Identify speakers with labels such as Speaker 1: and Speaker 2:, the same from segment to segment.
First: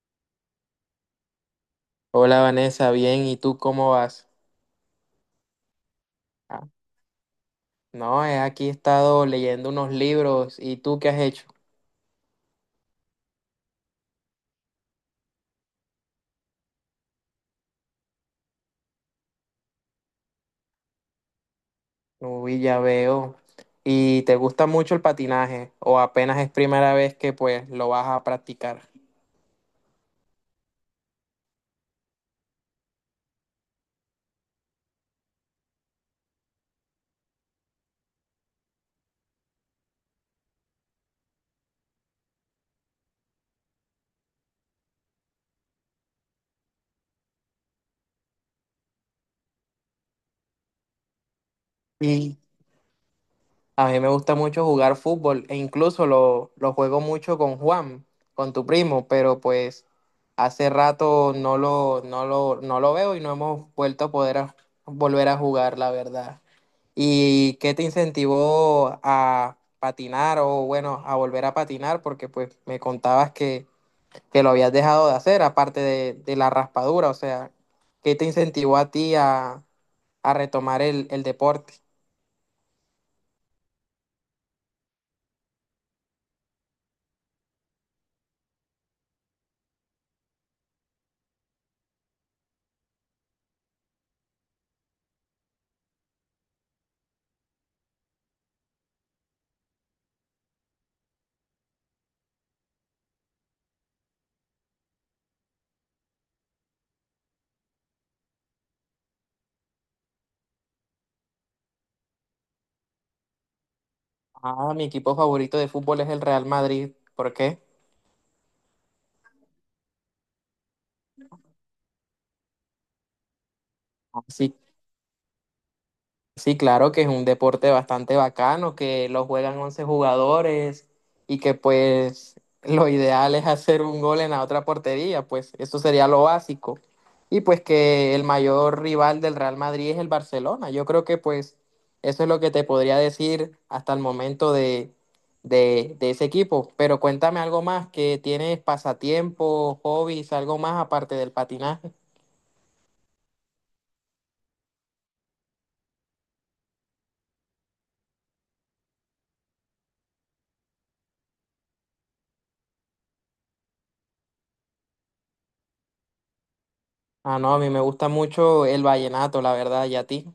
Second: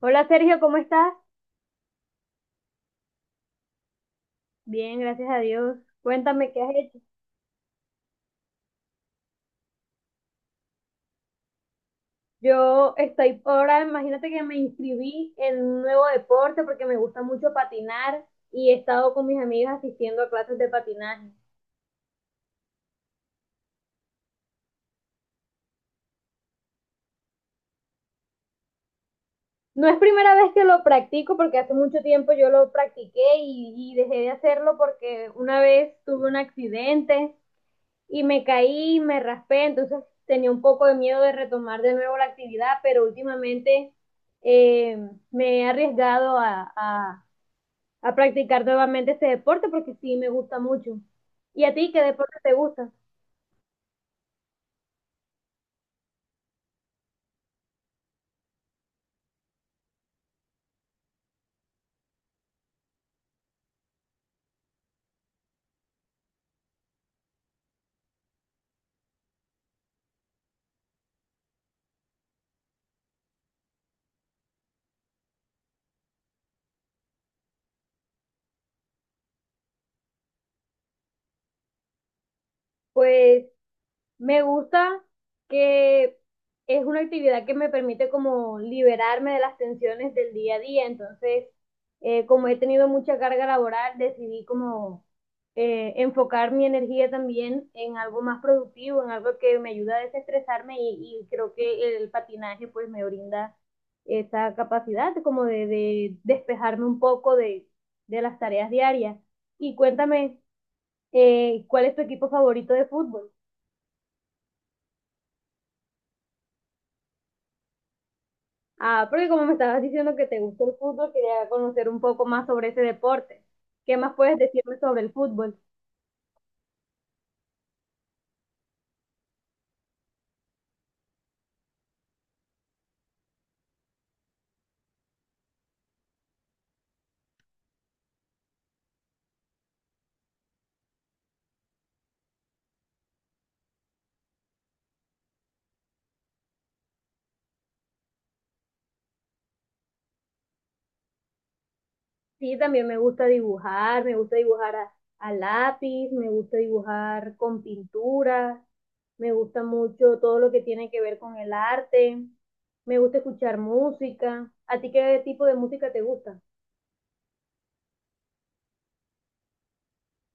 Speaker 1: Hola Sergio, ¿cómo estás?
Speaker 2: Hola Vanessa, bien, ¿y tú cómo vas?
Speaker 1: Bien, gracias a Dios. Cuéntame qué
Speaker 2: Ah,
Speaker 1: has hecho.
Speaker 2: no, he aquí estado leyendo unos libros, ¿y tú qué has hecho?
Speaker 1: Yo estoy ahora, imagínate que me inscribí en un nuevo deporte porque me gusta mucho patinar y he estado con mis amigas asistiendo a clases de patinaje.
Speaker 2: Uy, ya veo. ¿Y te gusta mucho el patinaje o apenas es primera vez que pues lo vas a practicar?
Speaker 1: No es primera vez que lo practico porque hace mucho tiempo yo lo practiqué y dejé de hacerlo porque una vez tuve un accidente y me caí, me raspé. Entonces tenía un poco de miedo de retomar de nuevo la actividad, pero últimamente eh, me he arriesgado a practicar nuevamente este deporte porque sí me gusta mucho. ¿Y a ti qué deporte
Speaker 2: Sí.
Speaker 1: te gusta?
Speaker 2: A mí me gusta mucho jugar fútbol e incluso lo juego mucho con Juan, con tu primo, pero pues hace rato no lo veo y no hemos vuelto a poder volver a jugar, la verdad. ¿Y qué te incentivó a patinar o bueno, a volver a patinar? Porque pues me contabas que lo habías dejado de hacer, aparte de la raspadura, o sea, ¿qué te incentivó a ti a retomar el deporte?
Speaker 1: Pues me gusta que es una actividad que me permite como liberarme de las tensiones del día a día. Entonces, como he tenido mucha carga laboral, decidí como enfocar mi energía también en algo más productivo, en algo que me ayuda a desestresarme y creo que el patinaje pues me brinda esa capacidad como de despejarme un poco de las tareas diarias. Y cuéntame, ¿cuál es tu equipo favorito de fútbol?
Speaker 2: Ah, mi equipo favorito de fútbol es el Real Madrid. ¿Por qué?
Speaker 1: Ah, porque como me estabas diciendo que te gusta el fútbol, quería conocer un poco más sobre ese deporte. ¿Qué más
Speaker 2: Ah,
Speaker 1: puedes
Speaker 2: sí,
Speaker 1: decirme sobre el fútbol?
Speaker 2: sí, claro que es un deporte bastante bacano, que lo juegan 11 jugadores y que pues lo ideal es hacer un gol en la otra portería, pues eso sería lo básico. Y pues que el mayor rival del Real Madrid es el Barcelona. Yo creo que pues eso es lo que te podría decir hasta el momento de ese equipo. Pero cuéntame algo más, que tienes pasatiempos, hobbies, algo más aparte del patinaje.
Speaker 1: Sí, también me gusta dibujar a lápiz, me gusta dibujar con pintura, me gusta mucho todo lo que tiene que ver con el arte, me gusta escuchar música. ¿A ti qué tipo de música te gusta?
Speaker 2: Ah, no, a mí me gusta mucho el vallenato, la verdad, ¿y a ti?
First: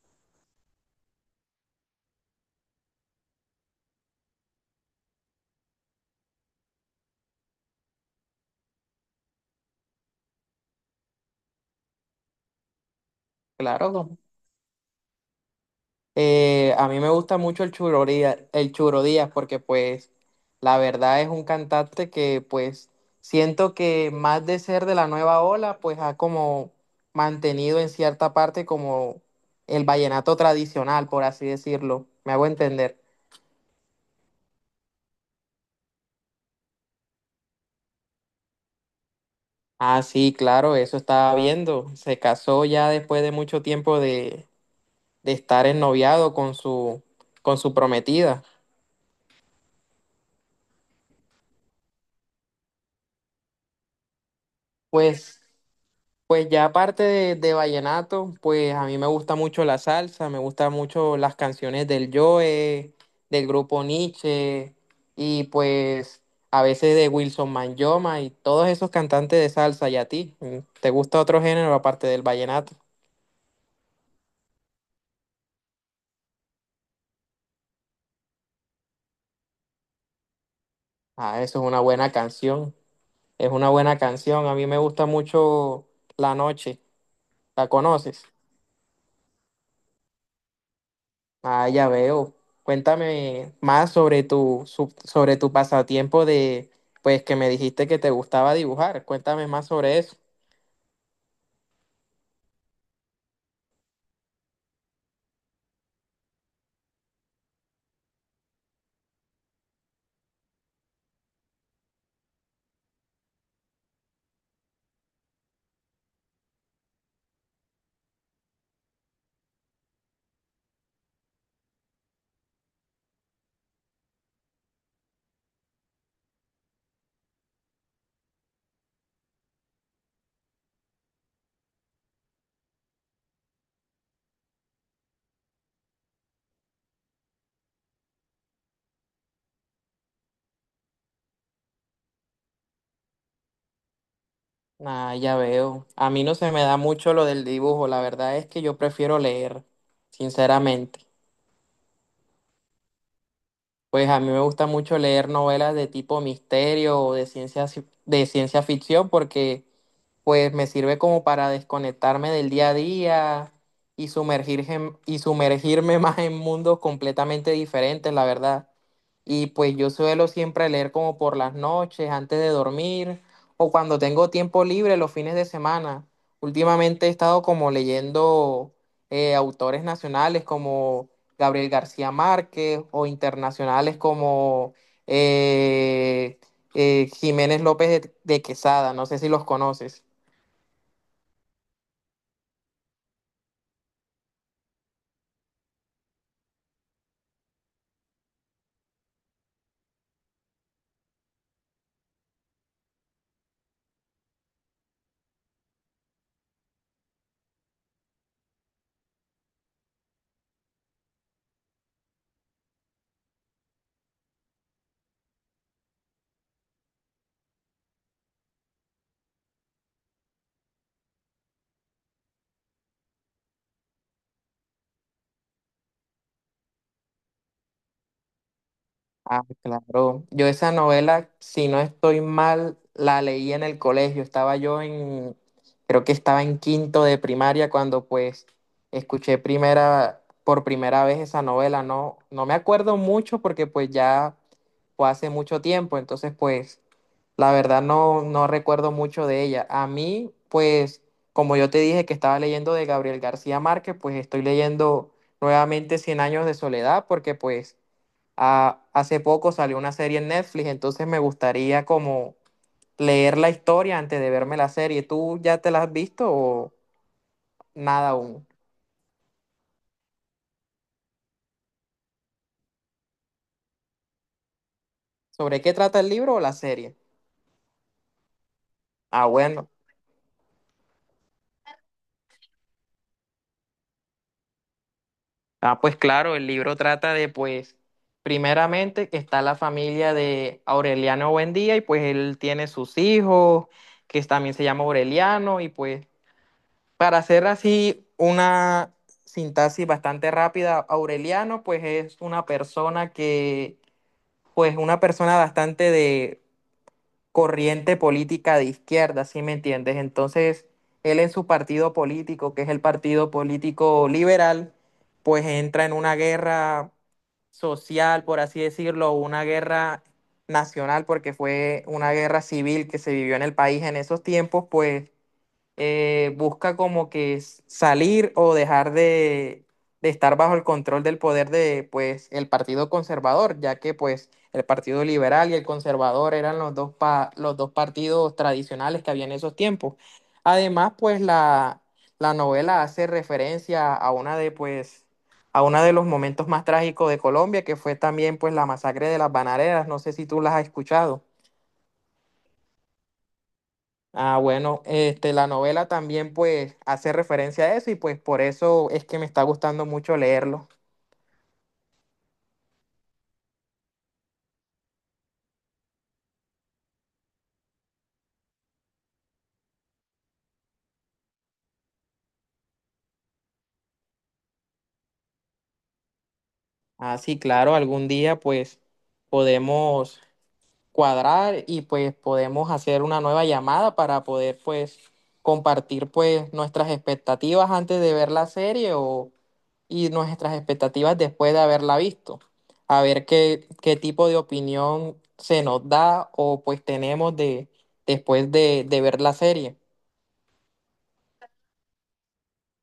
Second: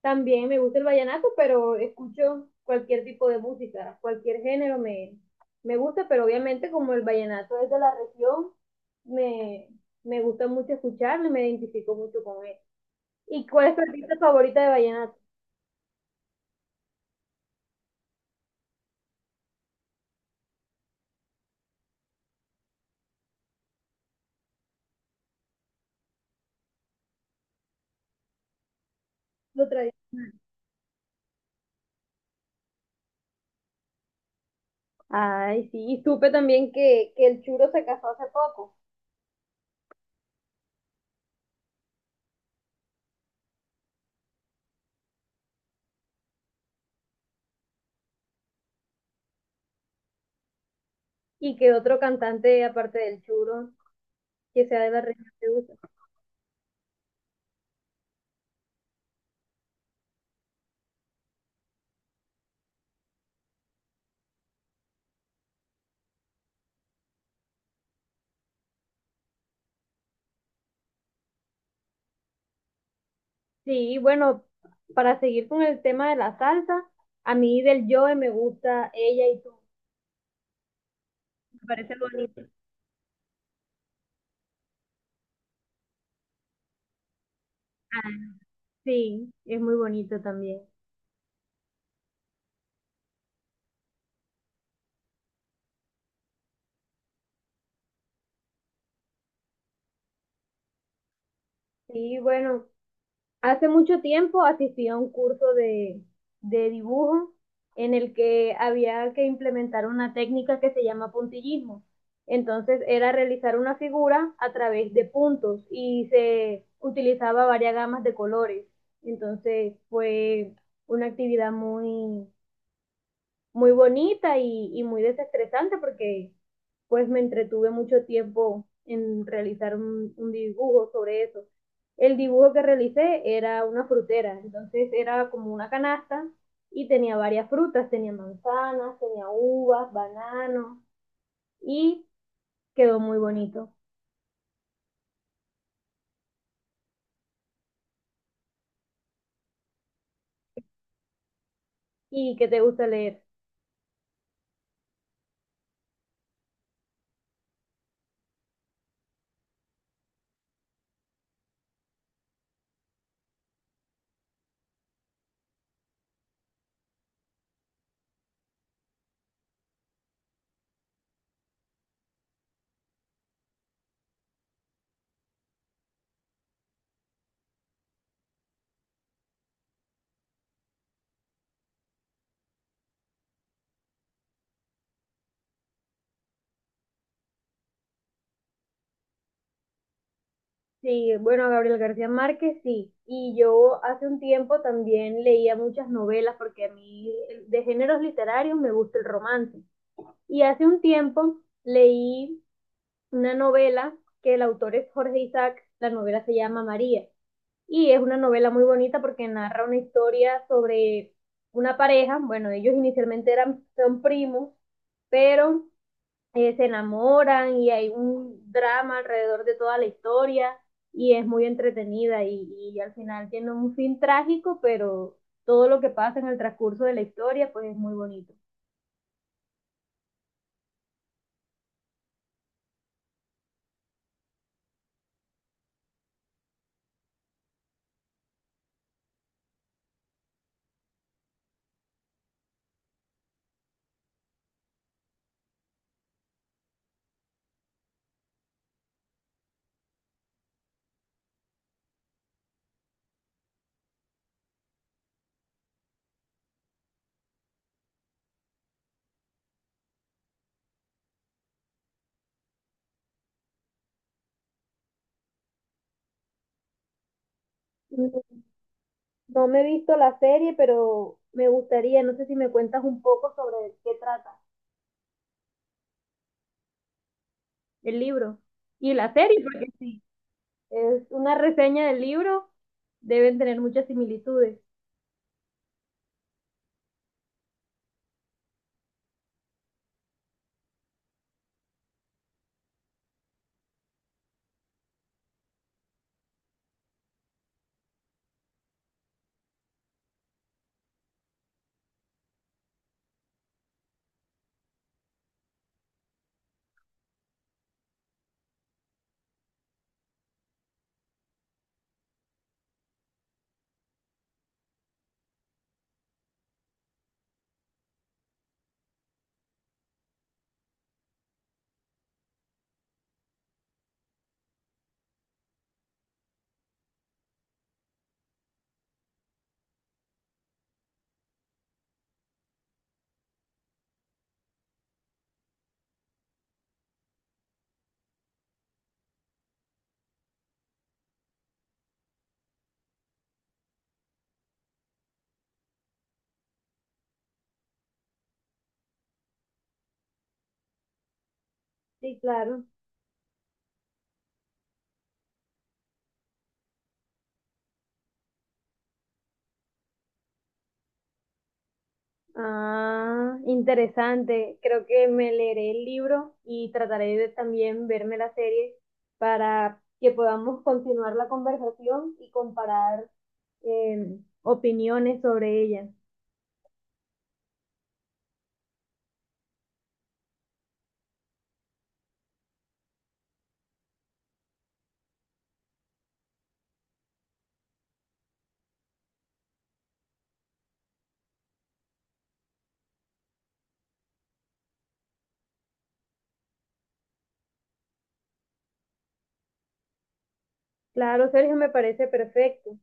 Speaker 1: También me gusta el vallenato, pero escucho cualquier tipo de música, cualquier género me, me gusta, pero obviamente como el vallenato es de la región, me, me gusta mucho escucharlo y me identifico mucho con él. ¿Y cuál es tu
Speaker 2: Claro.
Speaker 1: artista favorita de vallenato?
Speaker 2: A mí me gusta mucho el Churo Díaz porque pues la verdad es un cantante que pues siento que más de ser de la nueva ola pues ha como mantenido en cierta parte como
Speaker 1: Lo
Speaker 2: el
Speaker 1: tradicional.
Speaker 2: vallenato tradicional, por así decirlo. ¿Me hago entender?
Speaker 1: Ay, sí, y supe también que el Churo se casó hace poco,
Speaker 2: Ah, sí, claro, eso estaba viendo. Se casó ya después de mucho tiempo de estar ennoviado con su prometida.
Speaker 1: y que otro cantante, aparte del Churo, que sea de la región,
Speaker 2: Pues,
Speaker 1: te gusta.
Speaker 2: pues ya aparte de vallenato, pues a mí me gusta mucho la salsa, me gustan mucho las canciones del Joe, del grupo Nietzsche y pues a veces de Wilson Manjoma y todos esos cantantes de salsa. ¿Y a ti? ¿Te gusta otro género aparte del vallenato?
Speaker 1: Sí, bueno, para seguir con el tema de la salsa, a mí del Joe me gusta Ella y Tú.
Speaker 2: Ah, eso es
Speaker 1: Me
Speaker 2: una
Speaker 1: parece
Speaker 2: buena
Speaker 1: bonito.
Speaker 2: canción. Es una buena canción. A mí me gusta mucho La Noche. ¿La
Speaker 1: Ah,
Speaker 2: conoces?
Speaker 1: sí, es muy bonito también.
Speaker 2: Ah, ya veo. Cuéntame más sobre sobre tu pasatiempo de, pues que me dijiste que te gustaba dibujar. Cuéntame más sobre eso.
Speaker 1: Sí, bueno. Hace mucho tiempo asistí a un curso de dibujo en el que había que implementar una técnica que se llama puntillismo. Entonces era realizar una figura a través de puntos y se utilizaba varias gamas de colores. Entonces fue una actividad muy, muy bonita y muy desestresante porque pues me entretuve mucho tiempo en realizar un dibujo sobre eso. El dibujo que realicé era una frutera, entonces era como una canasta y tenía varias frutas, tenía manzanas, tenía uvas, bananos y quedó muy bonito.
Speaker 2: Ah, ya veo. A mí no se me da mucho lo del dibujo. La verdad es que yo prefiero leer, sinceramente.
Speaker 1: ¿Y qué te gusta leer?
Speaker 2: Pues a mí me gusta mucho leer novelas de tipo misterio o de de ciencia ficción porque pues me sirve como para desconectarme del día a día y sumergirme, y sumergirme más en mundos completamente diferentes, la verdad. Y pues yo suelo siempre leer como por las noches, antes de dormir, o cuando tengo tiempo libre los fines de semana. Últimamente he estado como leyendo autores nacionales como Gabriel García Márquez o internacionales como eh, Jiménez López de Quesada. No sé si los conoces.
Speaker 1: Sí, bueno, Gabriel García Márquez, sí. Y yo hace un tiempo también leía muchas novelas porque a mí de géneros literarios me gusta el romance. Y hace un tiempo leí una novela que el autor es Jorge Isaac, la novela se llama María y es una novela muy bonita porque narra una historia sobre una pareja. Bueno, ellos inicialmente eran son primos, pero se enamoran y hay un drama alrededor de toda la historia y es muy entretenida y al final tiene un fin trágico, pero todo lo que pasa en el transcurso de la historia pues es muy bonito.
Speaker 2: Ah, claro. Yo esa novela, si no estoy mal, la leí en el colegio. Estaba yo en, creo que estaba en quinto de primaria cuando pues escuché por primera vez esa novela. No, no me acuerdo mucho porque pues ya fue hace mucho tiempo. Entonces pues la verdad no, no recuerdo mucho de ella. A mí pues, como yo te dije que estaba leyendo de Gabriel García Márquez, pues estoy leyendo nuevamente Cien años de soledad porque pues... Ah, hace poco salió una serie en Netflix, entonces me gustaría como leer la historia antes de verme la serie. ¿Tú ya te la has visto o nada aún?
Speaker 1: No me he visto la serie, pero me gustaría, no sé si me cuentas un poco sobre qué trata.
Speaker 2: ¿Sobre qué trata el libro o la serie?
Speaker 1: El libro y la
Speaker 2: Ah,
Speaker 1: serie, porque
Speaker 2: bueno.
Speaker 1: sí, es una reseña del libro, deben tener muchas similitudes.
Speaker 2: Ah, pues claro, el libro trata de, pues, primeramente que está la familia de Aureliano Buendía y pues él tiene sus hijos, que también se llama Aureliano y pues, para hacer así una sintaxis bastante rápida, Aureliano pues es una persona que pues una persona bastante de corriente política de izquierda, ¿sí me entiendes? Entonces, él en su partido político, que es el partido político liberal, pues entra en una guerra social, por así decirlo, una guerra nacional, porque fue una guerra civil que se vivió en el país en esos tiempos, pues busca como que salir o dejar de estar bajo el control del poder de, pues, el Partido Conservador, ya que, pues, el Partido Liberal y el Conservador eran los los dos partidos tradicionales que había en esos tiempos. Además, pues, la novela hace referencia a una de, pues, a uno de los momentos más trágicos de Colombia, que fue también, pues, la masacre de las Bananeras. No sé si tú las has escuchado.
Speaker 1: Sí, claro.
Speaker 2: Ah, bueno, este, la novela también pues hace referencia a eso y pues por eso es que me está gustando mucho leerlo.
Speaker 1: Ah, interesante. Creo que me leeré el libro y trataré de también verme la serie para que podamos continuar la conversación y comparar opiniones sobre ella.
Speaker 2: Ah, sí, claro, algún día pues podemos cuadrar y pues podemos hacer una nueva llamada para poder pues compartir pues nuestras expectativas antes de ver la serie o, y nuestras expectativas después de haberla visto. A ver qué, qué tipo de opinión se nos da o pues tenemos de, después de ver la serie.
Speaker 1: Claro, Sergio, me parece perfecto.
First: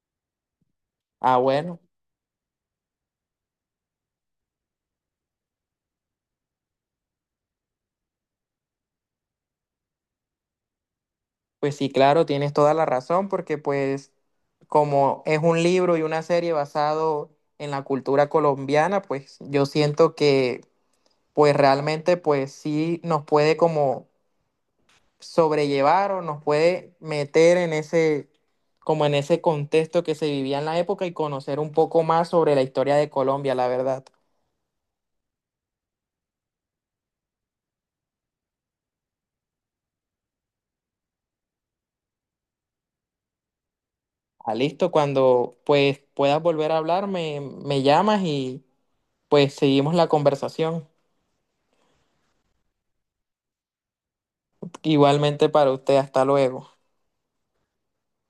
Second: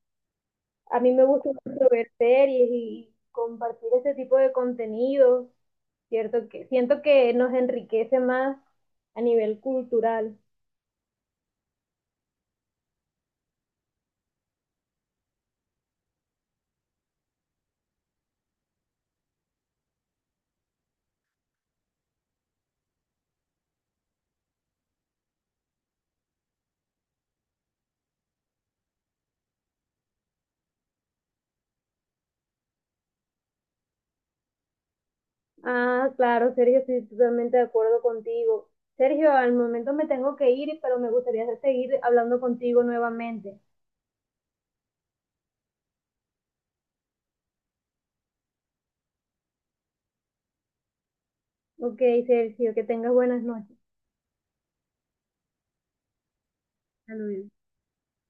Speaker 1: A mí me
Speaker 2: Ah,
Speaker 1: gusta
Speaker 2: bueno.
Speaker 1: mucho ver series y compartir ese tipo de contenidos. Cierto que siento que nos enriquece más a nivel cultural.
Speaker 2: Pues sí, claro, tienes toda la razón, porque pues como es un libro y una serie basado en la cultura colombiana, pues yo siento que pues realmente pues sí nos puede como sobrellevar o nos puede meter en ese como en ese contexto que se vivía en la época y conocer un poco más sobre la historia de Colombia, la verdad.
Speaker 1: Ah, claro, Sergio, estoy totalmente de acuerdo contigo. Sergio, al momento me tengo que ir, pero me gustaría seguir hablando contigo nuevamente.
Speaker 2: Ah, listo, cuando pues puedas volver a hablar, me llamas y pues seguimos la conversación.
Speaker 1: Ok, Sergio, que tengas buenas noches.
Speaker 2: Igualmente para usted, hasta luego.
Speaker 1: Saludos.